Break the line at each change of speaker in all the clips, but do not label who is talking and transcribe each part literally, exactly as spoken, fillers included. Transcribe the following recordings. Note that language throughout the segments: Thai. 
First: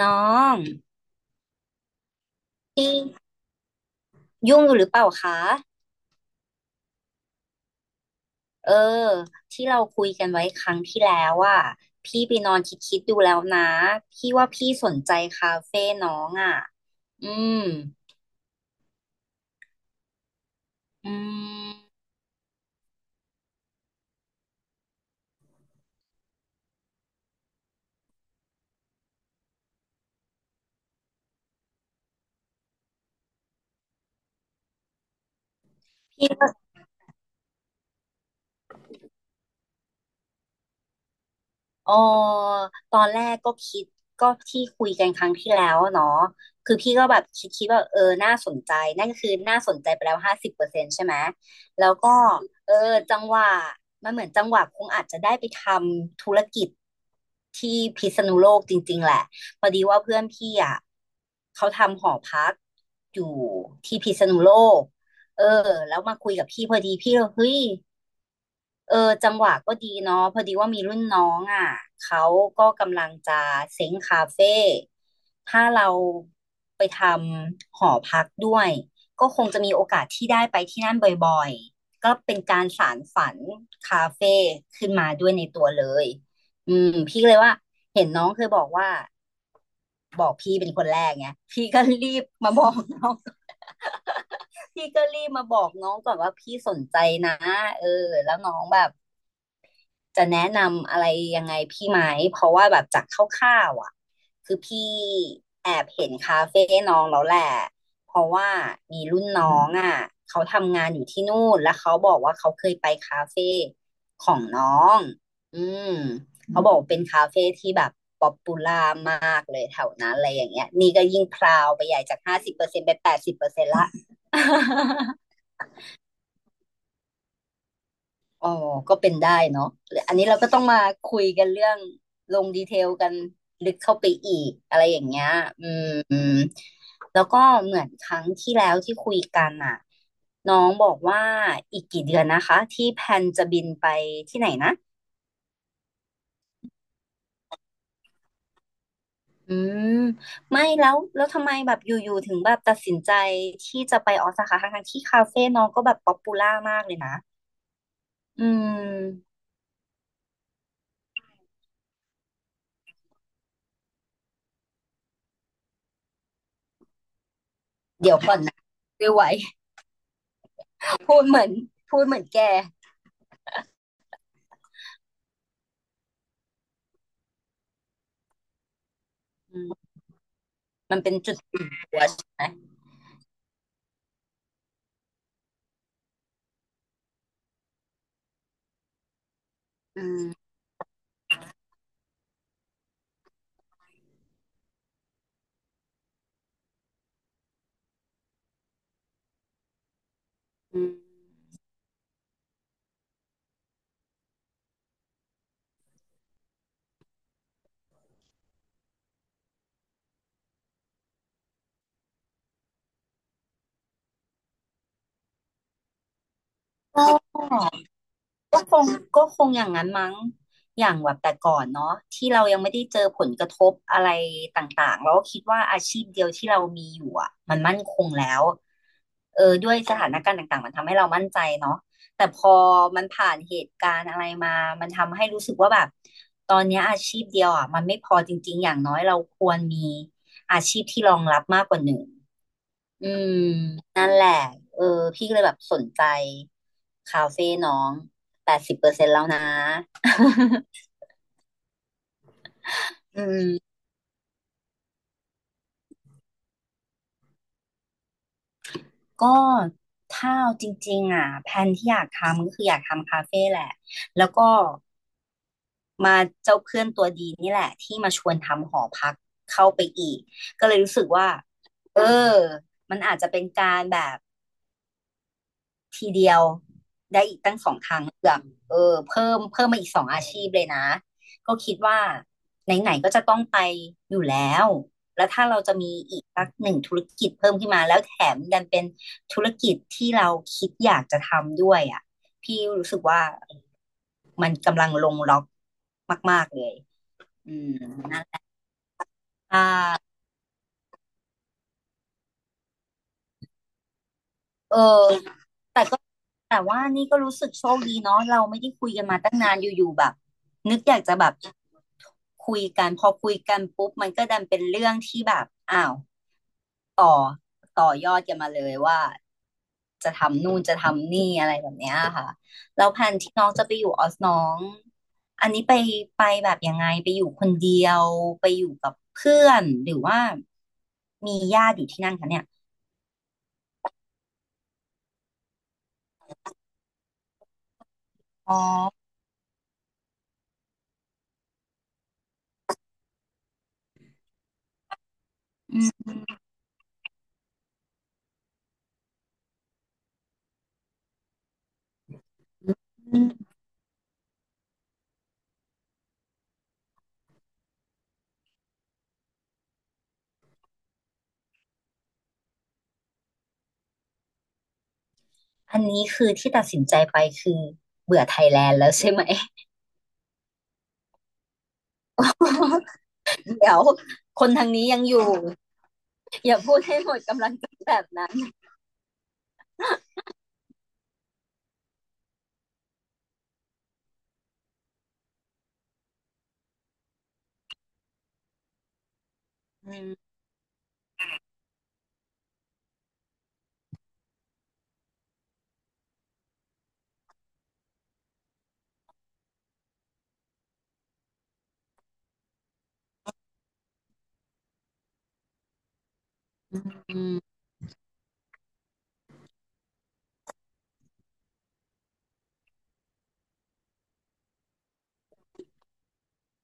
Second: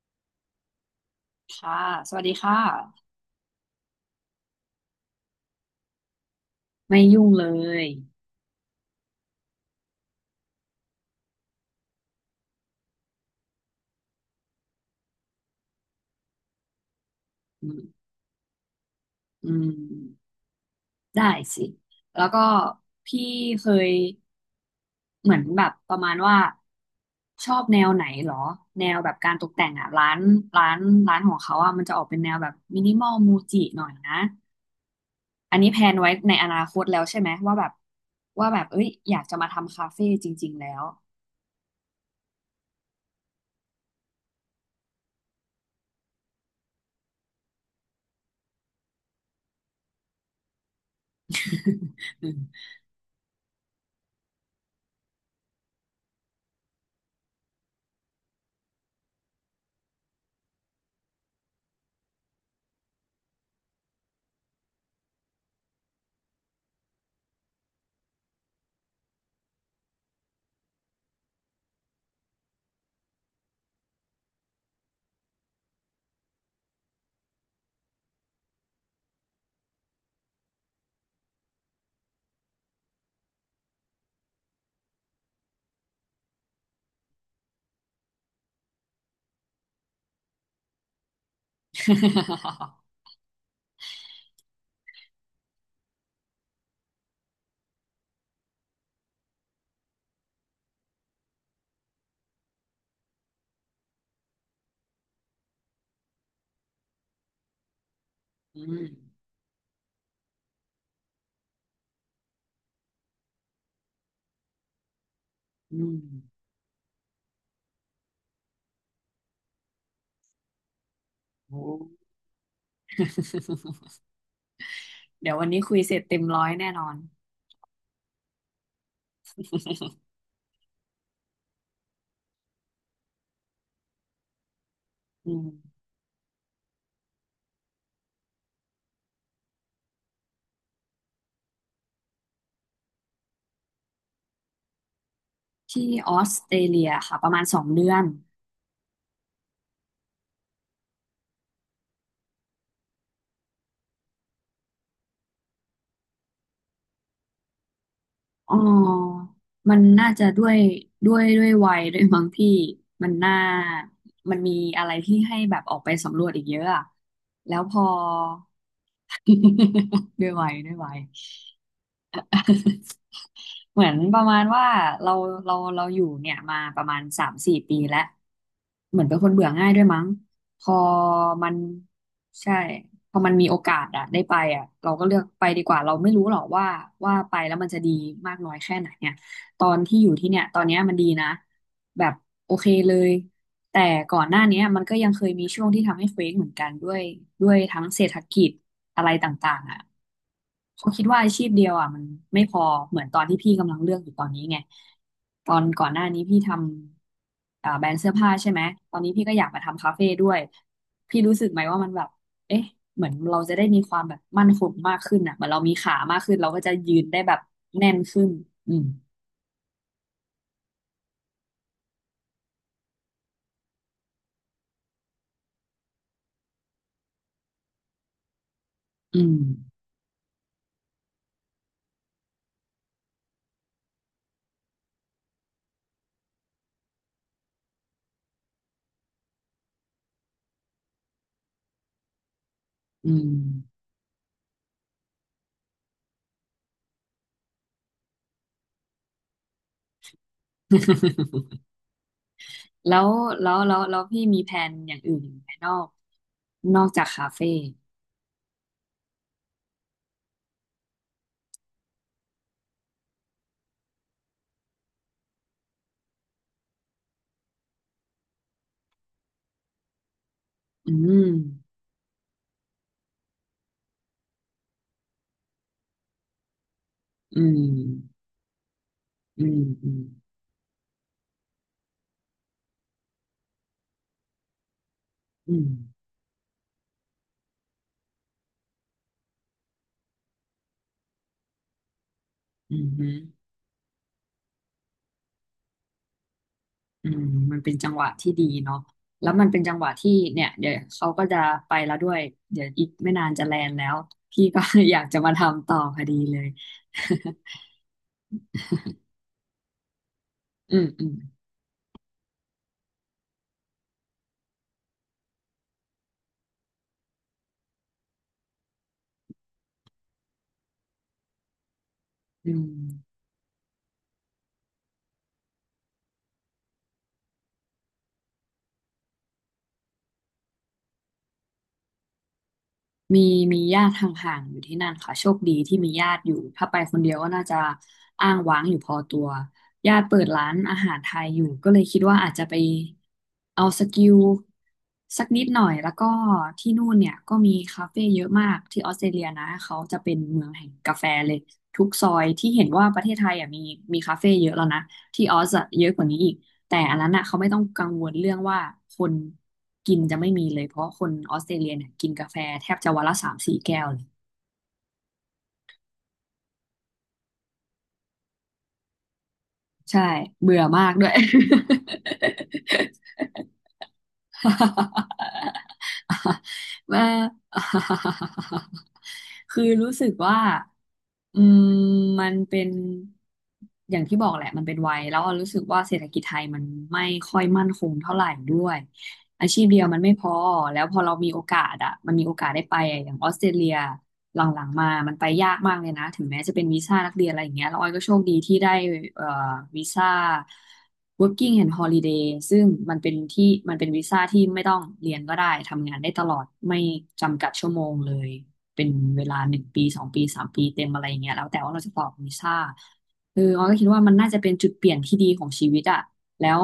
น้อง
ค่ะสวัสดีค่ะ
พี่ยุ่งอยู่หรือเปล่าคะ
ไม่ยุ่งเลย
เออที่เราคุยกันไว้ครั้งที่แล้วอ่ะพี่ไปนอนคิดคิดดูแล้วนะพี่ว่าพี่สนใจคาเฟ่น้องอ่ะ อืม
อืมอืม
อื
ได้สิ
ม
แล้วก็พี่เคยเหมือนแบบประมาณว่าชอบแนวไหนเหรอแนวแบบการตกแต่งอ่ะร้านร้านร้านของเขาอ่ะมันจะออกเป็นแนวแบบมินิมอลมูจิหน่อยนะอันนี้แพลนไว้
พี่
ในอนาคตแล้วใช่ไหมว่าแบบว่าแบบเอ้ยอยากจะมาทำคาเฟ่จริงๆแล้ว
เออตอนแรกก็คิดก็ที่คุยกันครั้งที่แล้วเนาะคือพี่ก็แบบคิดคิดว่าเออน่าสนใจนั่นก็คือน่าสนใจไปแล้วห้าสิบเปอร์เซ็นต์ใช่ไหมแล้วก็ เออจังหวะมันเหมือนจังหวะคงอาจจะได้ไปทำธุรกิจที่พิษณุโลกจริงๆแหละพอดีว่าเพื่อนพี่อ่ะเขาทำหอพักอยู่ที่พิษณุโลกเออแล้วมาคุยกับพี่พอดีพี่ก็เฮ้ย เออจังหวะก็ดีเนาะพอดีว่ามีรุ่นน้องอ่ะเขาก็กำลังจะเซ้งคาเฟ่ถ้าเราไปทำหอพักด้วยก็คงจะมีโอกาสที่ได้ไปที่นั่นบ่อยๆก็เป็นการสานฝันคาเฟ่ขึ้นมาด้วยในตัวเลยอืมพี่ก็เลยว่าเห็นน้องเคยบอกว่าบอกพี่เป็นคนแรกไงพี่ก็รีบมาบอกน้อง พี่ก็รีบมาบอกน้องก่อนว่าพี่สนใจนะเออแล้วน้องแบบ จะแนะนำอะไรยังไงพี่ไหมเพราะว่าแบบจากคร่าวๆอ่ะคือพี่แอบเห็นคาเฟ่น้องแล้วแหละเพราะว่า
อืม
มีรุ่นน้องอ่ะเขาทำงานอยู่ที่นู่นแล้วเขาบอกว่าเขาเคยไปคาเฟ่ของน้องอื
อืม
ม
อืม
เขาบอกว่าเป็นคาเฟ่ที่แบบป๊อปปูล่ามากเลยแถวนั้นอะไรอย่างเงี้ยนี่ก็ยิ่งพ
โอ้
ราวไปใหญ่จากห้าสิบเปอร์เซ็นต์ไปนแปดสิบเปอร์เซ็นต์ละ
เดี๋ยววันนี้คุยเสร็จเต็มร้อยแน่นอน
อ๋อก็เป็นได้เนาะอันนี้เราก็ต้องมาคุยกันเรื่องลงดีเทลกันลึกเข้าไปอีกอะไรอย่างเงี้ย
อืม
อืมอืมแล้วก็เหมือนครั้งที่แล้วที่คุยกันอ่ะน้องบอกว่าอีกกี่เดือนนะคะที่แพลนจะบินไปที่ไหนนะ
ที่ออสเตรเลียค่ะประมาณสองเดือน
อืม ไม่แล้ว แล้วทำไมแบบอยู่ๆถึงแบบตัดสินใจที่จะไปออสคาทั้งทั้งๆที่คาเฟ่น้องก็แบบป๊อปปูล่ามากเลยนะ อื
อ๋อ
ม
มันน่าจะด้วยด้วยด้วยวัยด้วยมั้งพี่มันน่ามันมีอะไรที่ให้แบบออกไปสำรวจอีกเยอะอะแล้วพอ
เดี๋ยวก่อนนะดูไว้
ด้วยวัยด้วยวัย
พูดเหมือนพูดเหมือนแก
เหมือนประมาณว่าเราเราเราอยู่เนี่ยมาประมาณสามสี่ปีแล้วเหมือนเป็นคนเบื่อง่ายด้วยมั้งพอ
มันเป็นจุด
มัน
หัวใช่ไหม
ใช่พอมันมีโอกาสอะได้ไปอะเราก็เลือกไปดีกว่าเราไม่รู้หรอกว่าว่าไปแล้วมันจะดีมากน้อยแค่ไหนเนี่ยตอนที่
อื
อยู่
ม
ที่เนี่ยตอนเนี้ยมันดีนะแบบโอเคเลย แต่ก่อนหน้าเนี้ยมันก็ยังเคยมีช่วงที่ทำให้เฟ้งเหมือนกันด้วยด้วยทั้งเศรษฐกิจอะไรต่างๆอ่ะ
อื
เขาคิดว่า
ม
อาชีพเดียวอ่ะมันไม่พอเหมือนตอนที่พี่กำลังเลือกอยู่ตอนนี้ไงตอนก่อนหน้านี้พี่ทำอ่าแบรนด์เสื้อผ้าใช่ไหมตอนนี้พี่ก็อยากมาทำคาเฟ่ด้วยพี่รู้สึกไหมว่ามันแบบเอ๊ะเหมือนเราจะได้มีความแบบมั่นคงมากขึ้นอ่ะเหมือนเรามีขามากขึ้นเราก็จะยืน
ก็
ได้แบบแน่นขึ้น
ก็
อื
ค
ม
งก็คงอย่างนั้นมั้งอย่างแบบแต่ก่อนเนาะที่เรายังไม่ได้เจอผลกระทบอะไรต่างๆเราก็คิดว่าอาชีพเดียวที่เรามีอยู่อ่ะมันมั่นคงแล้ว
อืม
เออด้วยสถานการณ์ต่างๆมันทำให้เรามั่นใจเนาะแต่พอมันผ่านเหตุการณ์อะไรมามันทำให้รู้สึกว่าแบบตอนเนี้ยอาชีพเดียวอ่ะมันไม่พอจริงๆอย่างน้อยเราควรมีอาชีพที่รองรับมากกว่าหนึ่ง อื
อืม
มนั่นแหละเออพี่ก็เลยแบบสนใจคาเฟ่น้องแปดสิบเปอร์เซ็นต์แล้วนะ
แล้วแล้วแล้วแล้วพี่มีแผนอย่างอื่นอีกไหมนอกนอกจากคาเฟ่
ก็ถ้าเอาจริงๆอ่ะแพลนที่อยากทำก็คืออยากทำคาเฟ่แหละแล้วก็มาเจ้าเพื่อนตัวดีนี่แหละที่มาชวนทำหอพักเข้าไปอีกก็เลย
อื
รู้สึกว่า
ม
เออมันอาจจะเป็นการแบบทีเดียว
อืม
เออเพิ่ม
อืม
เพิ่มมาอี
อื
ก
ม
สองอาชีพเลยนะก็คิดว่าไหนๆก็จะต้องไปอยู่แล้วแล้วถ้า
อื
เรา
ม
จะมีอีกสักหนึ่งธุรกิจเพิ่มขึ้นมาแล้วแถมดันเป็นธุรกิจที่เราคิดอยากจะทำด้วยอ่ะพี่
อืม
รู้สึก
ฮึ
ว่ามันกำลังลงล็อกมากๆเลย
อืม
อื
มัน
ม
เป็นจังหวะที่ดีเนาะแล้วมัน
อ่
เป็นจังหวะที่
า
เนี่ยเดี๋ยวเขาก็จะไปแล้วด้วย เดี๋ยวอีกไม่นานจะแลนด์แล้วพี่ก็
เอ
อยาก
อ
จะมาทำต่อ
แต่
พอดีเลย
แต่ว่านี่ก็รู้สึกโชคดีเนาะเราไม่ได้คุยกันมาตั้งนานอยู่ๆแบบ นึ
อื
ก
ม
อยาก
อื
จะ
ม
แบบคุยกันพอคุยกันปุ๊บมันก็ดันเป็นเรื่องที่แบบอ้าวต่อต่อยอดกันมาเลยว่าจะทำนู่นจะทำนี่อะไรแบบเนี้ยค่ะ
อื
แล้วแผน
ม
ที่น้องจะไปอยู่ออสน้องอันนี้ไปไปแบบยังไงไปอยู่คนเดียวไปอยู่กับเพื่อนหรือว่ามีญาติอยู่ที่นั่นคะเนี่ย
มีมีญาติห่างๆอยู่ที่นั่นค่ะโชคดีที่มีญาติอยู่ถ้าไปคนเดียวก็น่าจะอ้าง
อ๋อ
ว้างอยู่พอตัวญาติเปิดร้านอาหารไทยอยู่ก็เลยคิดว่าอาจจะไปเอาสกิลสักนิดหน่อย
อ
แล้วก็
ื
ที่นู่นเนี่ยก็มีคาเฟ่เยอะมากที่ออสเตรเลียนะเขาจะเป็นเมืองแห่งกาแฟเลยทุกซอยที่เห็นว่าประเทศไทย
ม
อ่ะมีมีคาเฟ่เยอะแล้วนะ ที่ออสอะเยอะกว่านี้อีก แต่อันนั้นอะเขาไม่ต้องกังวลเรื่องว่าคนกินจะไม่มีเลยเพราะคนออสเตรเลียเนี่ยกินกาแฟแทบจะวันละสามสี่แก้วเลย
อันนี้คือที่ตัดสินใจไปคือเบื่อไทยแลนด์แล้วใช่ไหม
ใช่เบื่อมากด้วย
เดี๋ยวคนทางนี้ยังอยู่อย่าพูด ให้
ว่า
หมดกำลังใจแบบนั้น
คือรู้สึกว่าอืมมันเป็นอย่างที่บอกแหละมันเป็นวัยแล้วรู้สึกว่าเศรษฐกิจไทยมันไม่ค่อยมั่นคงเท่าไหร่ด้วยอาชีพเดียว
อื
มันไม่
ม
พอแล้วพอเรามีโอกาสอะมันมีโอกาสได้ไปอะอย่างออสเตรเลีย หลังๆมา มันไปยากมากเลยนะ ถึงแม้จะเป็นวีซ่านักเรียนอะไรอย่างเงี้ยแล้วออยก็โชคดีที่ได้เอ่อวีซ่า working and holiday ซึ่งมันเป็นที่มันเป็นวีซ่าที่ไม่ต้องเรียนก็ได้ ทำงานได้ตลอด ไม่
อื
จำกัด
ม
ชั่วโมงเลย เป็นเวลาหนึ่งปีสองปีสามปีเต็มอะไรอย่างเงี้ยแล้ว แต่ว่าเราจะต่อวีซ่าเออออยก็คิดว่ามันน่าจะเป็นจุดเปลี่ยนที่ดีของชีวิตอะแล้ว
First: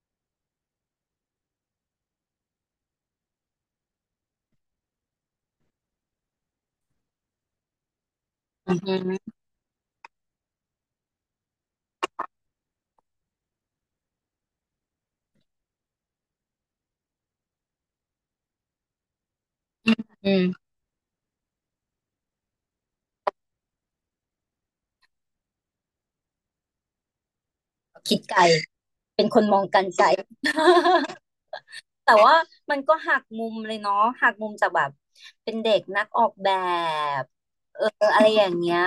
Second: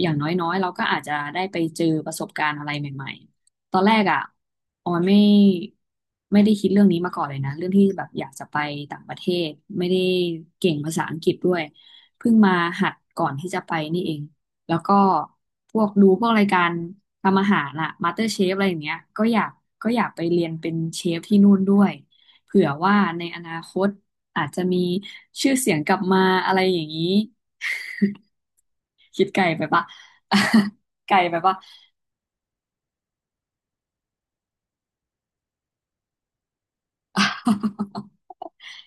อย่างน้อยๆเราก็อาจจะได้ไปเจอประสบการณ์อะไรใหม่ๆ ตอนแรกอ่ะออยไม่ไม่ได้คิดเรื่องนี้มาก่อนเลยนะเรื่องที่แบบอยากจะไป
อื
ต่าง
ม
ประเทศไม่ได้เก่งภาษาอังกฤษด้วยเพิ่งมาหัดก่อนที่จะไปนี่เองแล้วก็พวกดูพวกรายการทำอาหารอะมาสเตอร์เชฟอะไรอย่างเงี้ยก็อยากก็อยากไป
อื
เรียนเป็
ม
นเชฟที่นู่นด้วยเผื่อว่าในอนาคตอาจจะมีชื่อเสียงกลับมาอะไรอย่างนี้
คิดไกล
คิ
เป็น
ด
ค
ไกล
นมอ
ไป
งกา
ปะ
รไกล
ไกลไปปะ
แต่ว่ามันก็หักมุมเลยเนาะหักมุมจากแบบเป็นเด็กนักออกแบบเอออะไร อย่างเงี้ย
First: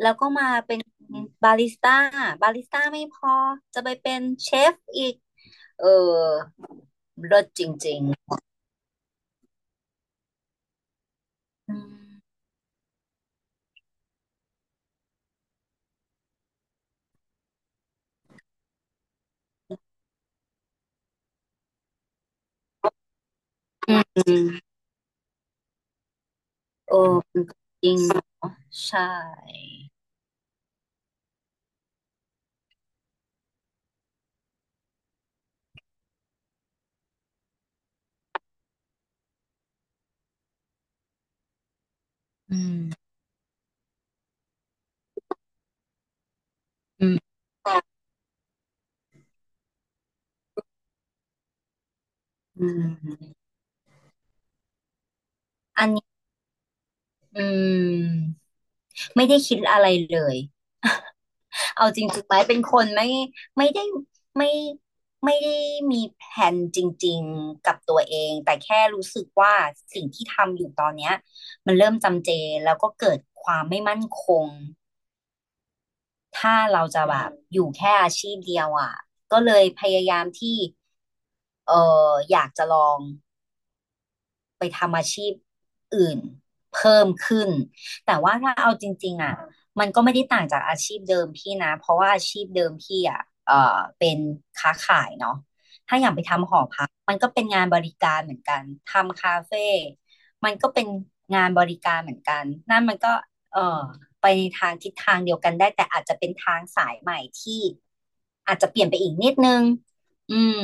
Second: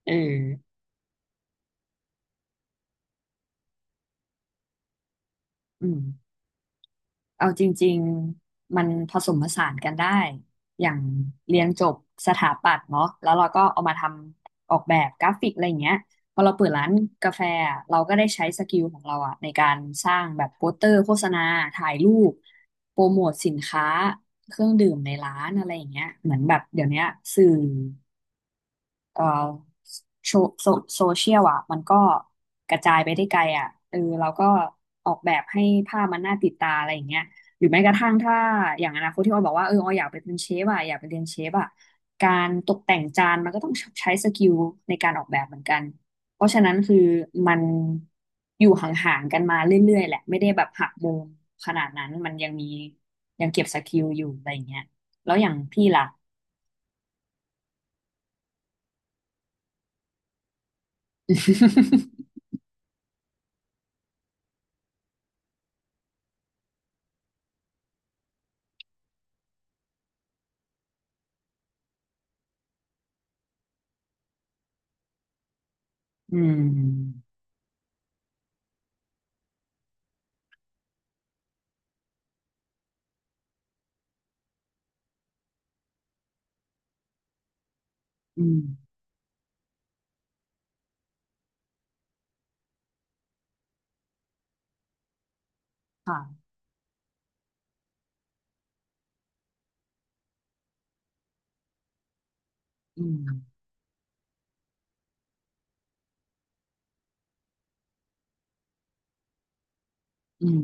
แล้
เอ
ว
อ
ก็มาเป็นบาริสต้าบาริสต้าไม่พอจะไปเป็นเชฟอีกเอ
อื
อ
ม
เลิศ
เอา
จ
จริ
ริ
ง
ง
ๆมันผสมผสานกันได้อย่างเรียน
อื
จ
ม
บสถาปัตย์เนาะแล้วเราก็เอามาทำออกแบบกราฟิกอะไรอย่างเงี้ยพอเราเปิดร้านกาแฟอะเราก็ได้ใช้สกิลของเราอะในการสร้างแบบโปสเตอร์โฆษณาถ่ายรูปโปรโมทสินค้า
อืมอืม
เครื่องดื่มในร้านอะไรอย่างเงี้ยเหมือนแบบเดี๋ยว
โอ้
เนี้ย
ม
สื่อ
จริงเหรอใช่
เอ่อโซโซโซเชียลอ่ะมันก็กระจายไปได้ไกลอ่ะเออเราก็ออกแบบให้ภาพมันน่าติดตาอะไรอย่างเงี้ยหรือแม้กระทั่งถ้าอย่างอนาคตที่อ้อยบอกว่าเอออ้อยอยากไปเป็นเชฟอ่ะอยากไปเรียนเชฟอ่ะการ
อื
ตก
ม
แต่งจานมันก็ต้องใช้สกิลในการออกแบบเหมือนกันเพราะฉะนั้นคือ
อืม
มันอยู่ห่างๆกันมาเรื่อยๆแหละไม่ได้แบบหักมุมขนาดนั้นมันยัง
อื
มี
ม
ยังเก็บสกิลอยู่อะไรอย่างเงี้ยแล้วอย่างพี่
อัน
ล่ะ
นี้อืมไม่ได้คิดอะไรเลย เอาจริงสุด ท้ายเป็นคนไม่ไม่ได้ ไม่ไม่ได้มีแผนจริงๆกับตัวเอง แต่แค่รู้สึกว่าสิ่งที่ทำอยู่ตอนเนี้ยมันเริ่มจำเจแล้วก็เกิดความไม่มั่นคง
อื
ถ้าเราจะแบ
ม
บอยู่แค่อาชีพเดียวอ่ะก็เลยพยายามที่เอออยากจะลอง ไปทำอาชีพอื่นเพิ่มขึ้นแต่ว่า
อื
ถ้าเอาจ
ม
ริงๆอ่ะมันก็ไม่ได้ต่างจากอาชีพเดิมพี่นะเพราะว่าอาชีพเดิมพี่อ่ะเออเป็นค้าขายเนาะถ้าอย่างไปทำห
ค่ะ
อพักมันก็เป็นงานบริการเหมือนกันทำคาเฟ่มันก็เป็นงานบริการเหมือนกันนั่นมัน
อื
ก็
ม
เออไปในทางทิศทางเดียวกันได้แต่อาจจะเป็นทางสายใหม่ที่อาจจะเปลี่ยนไปอีกนิดนึงอื
อื
ม
ม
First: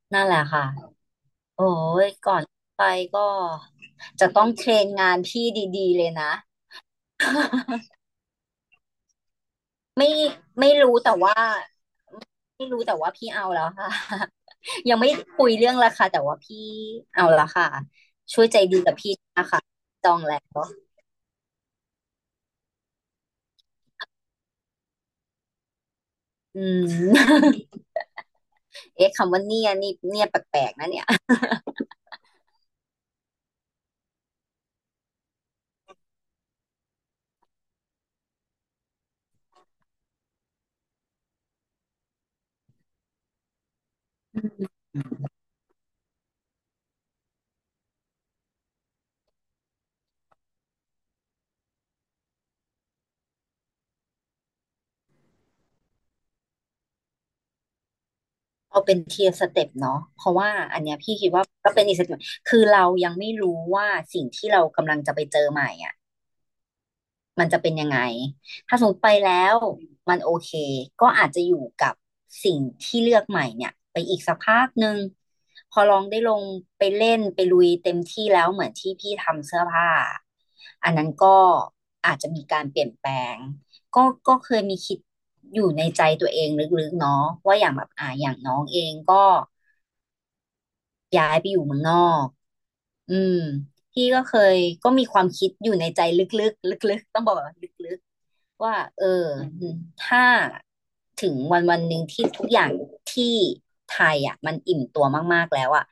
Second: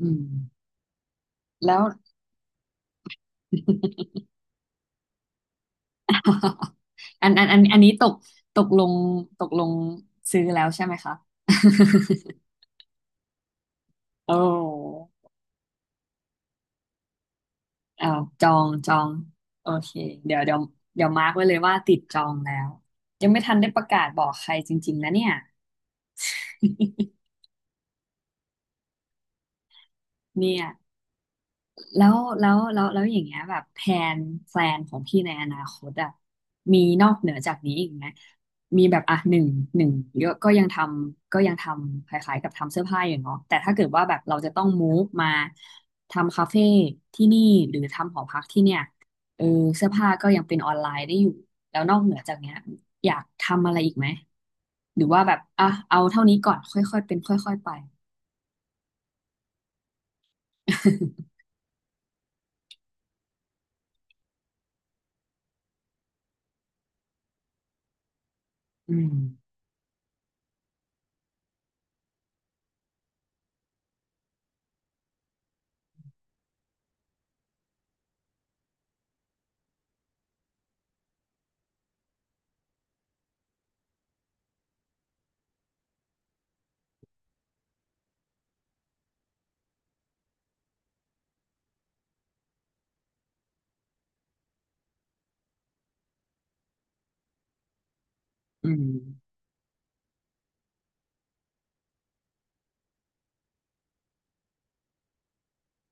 อืม
นั่นแหละค่ะ โอ้
แล้ว
ยก่อนไปก็ จะต้องเทรนงานพี่ดีๆเลยนะ
อันอันอันอันนี้ ตก ตกลง ตกลง
ไม่
ซื้อแล้ว
ไม่
ใช่ไหม
รู้
คะ
แต่ว่า ไม่รู้แต่ว่าพี่เอาแล้วค่ะ
โอ้
ยังไม่คุยเรื่องราคาแต่ว่าพี่เอาแล้วค่ะ
เอา
ช่
จ
วย
อ
ใจ
ง
ดี
จ
กับ
อง
พี่นะคะ
โอเค
จอง
เดี๋
แล้
ยว เดี๋ย
ว
วเดี๋ยวมาร์กไว้เลยว่าติดจองแล้ว ยังไม่ทันได้ประกาศบอกใครจริงๆนะเนี่ย
อื ม เอ๊ะคำว่าเนี่ยนี่เนี่ยแ
เนี่
ป
ย
ลกๆนะเนี่ย
แล้วแล้วแล้วแล้วอย่างเงี้ยแบบแผนแพลนของพี่ในอนาคตอะมีนอกเหนือจากนี้อีกไหมมีแบบอ่ะหนึ่งหนึ่งเยอะก็ยังทำก็ยังทำคล้ายๆกับทำเสื้อผ้าอยู่เนาะแต่ถ้าเกิดว่าแบบเราจะต้องมูฟมาทำคาเฟ่ที่นี่หรือทำหอพักที่เนี่ยเออเสื้อผ้าก็ยังเป็นออนไลน์ได้อยู่แล้วนอกเหนือจากเนี้ยอยากทำอะไรอีกไหมหรือว่าแบบอ่ะเอาเท่านี้ก่อนค่อยๆเป็นค่อยๆไป
เอาเป็นเทียร์สเต็ปเนาะเพราะว่าอันเนี้ยพี่คิดว่าก็เป็นอีกสเต็ปคือเรายังไม่รู้ว่าสิ่งที่เรากำลังจะไปเจอใหม่อ่ะ มันจะเป็นยังไง ถ้าสม ม
อื
ติไป
ม
แล้วมันโอเค ก็อาจจะอยู่กับสิ่งที่เลือกใหม่เนี่ยไปอีกสักพักหนึ่ง พอลองได้ลงไปเล่นไปลุยเต็มที่แล้วเหมือนที่พี่ทำเสื้อผ้า อันนั้นก็อาจจะมีการเปลี่ยนแปลง ก็ก็เคยมีคิดอยู่ในใจตัวเองลึกๆเนาะว่าอย่างแบบอ่าอย่างน้องเองก็ ย้ายไปอยู่เมืองนอก อืมพี่ก็เคยก็มีความคิดอยู่ในใจลึกๆลึกๆต้องบอกว่าลึกๆ
อื
ว่า
ม
เออถ้าถึงวันวันหนึ่งที่ทุกอย่างที่ไทยอ่ะมันอิ่มตัวมากๆแล้วอ่ะ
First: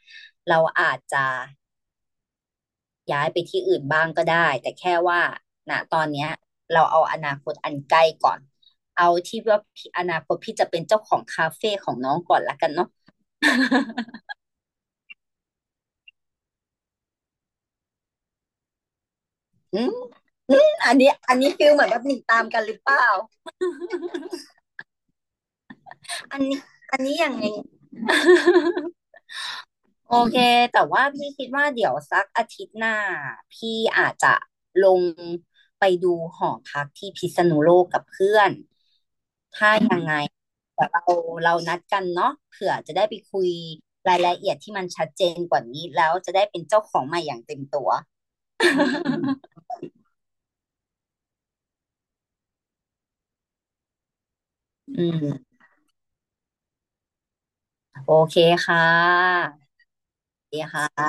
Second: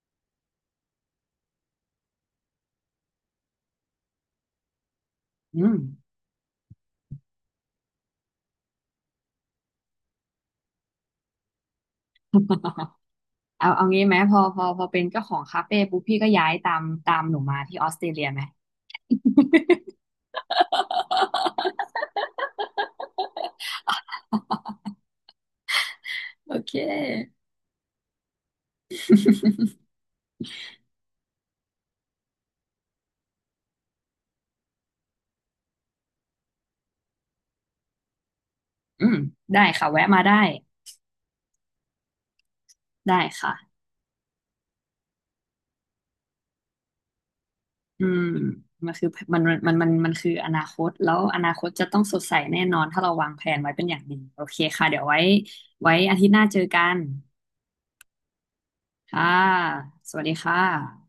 เราอาจจะย้ายไปที่อื่นบ้างก็ได้แต่แค่ว่า
อื
ณ
ม
ตอนเนี้ยเราเอาอนาคตอันใกล้ก่อนเอาที่ว่าพี่อนาคตพี่จะเป็นเจ้าของคาเฟ่ของน้องก่อนละกันเนาะ
เอา เอางี้ไหมพอพอพอเป็นเจ้าของคาเฟ่ปุ๊บพี่ก็ย้ายตามตามหนูมาที่ออสเตรเลียไหม
อืม อมอันนี้อันนี้ฟิลเหมือนแบบหนีตามกันหรือเปล่าอัน
โอ
นี้
เค
อันนี้อย่างไง โอเคแต่ว่าพี่คิดว่าเดี๋ยวสักอาทิตย์หน้าพี่อาจจะลงไปดูหอพักที่พิษณุโลกกับเพื่อน
อืมได้
ถ้า
ค่ะ
ยั
แวะ
งไง
มาได้
แต่เราเรานัดกันเนาะเผื่อจะได้ไป
ได้
คุย
ค่ะ
รายละเอียดที่มันชัดเจนกว่านี้แล้วจะได้เป็นเจ้าของใหม่อย่างเต็มตัว
อืมมันคือมันมันมันมันคืออนาคตแล้วอนาคตจะต้องสดใสแน่นอนถ้าเราวางแผนไว้เป็นอย่างดีโอเคค่ะ เดี๋ยว
อืม
ไว้ไว้อาทิตย์หน้าเจอกัน
โอเคค่
ค่ะ
ะ
สวัสดีค่ะ
ดีค่ะ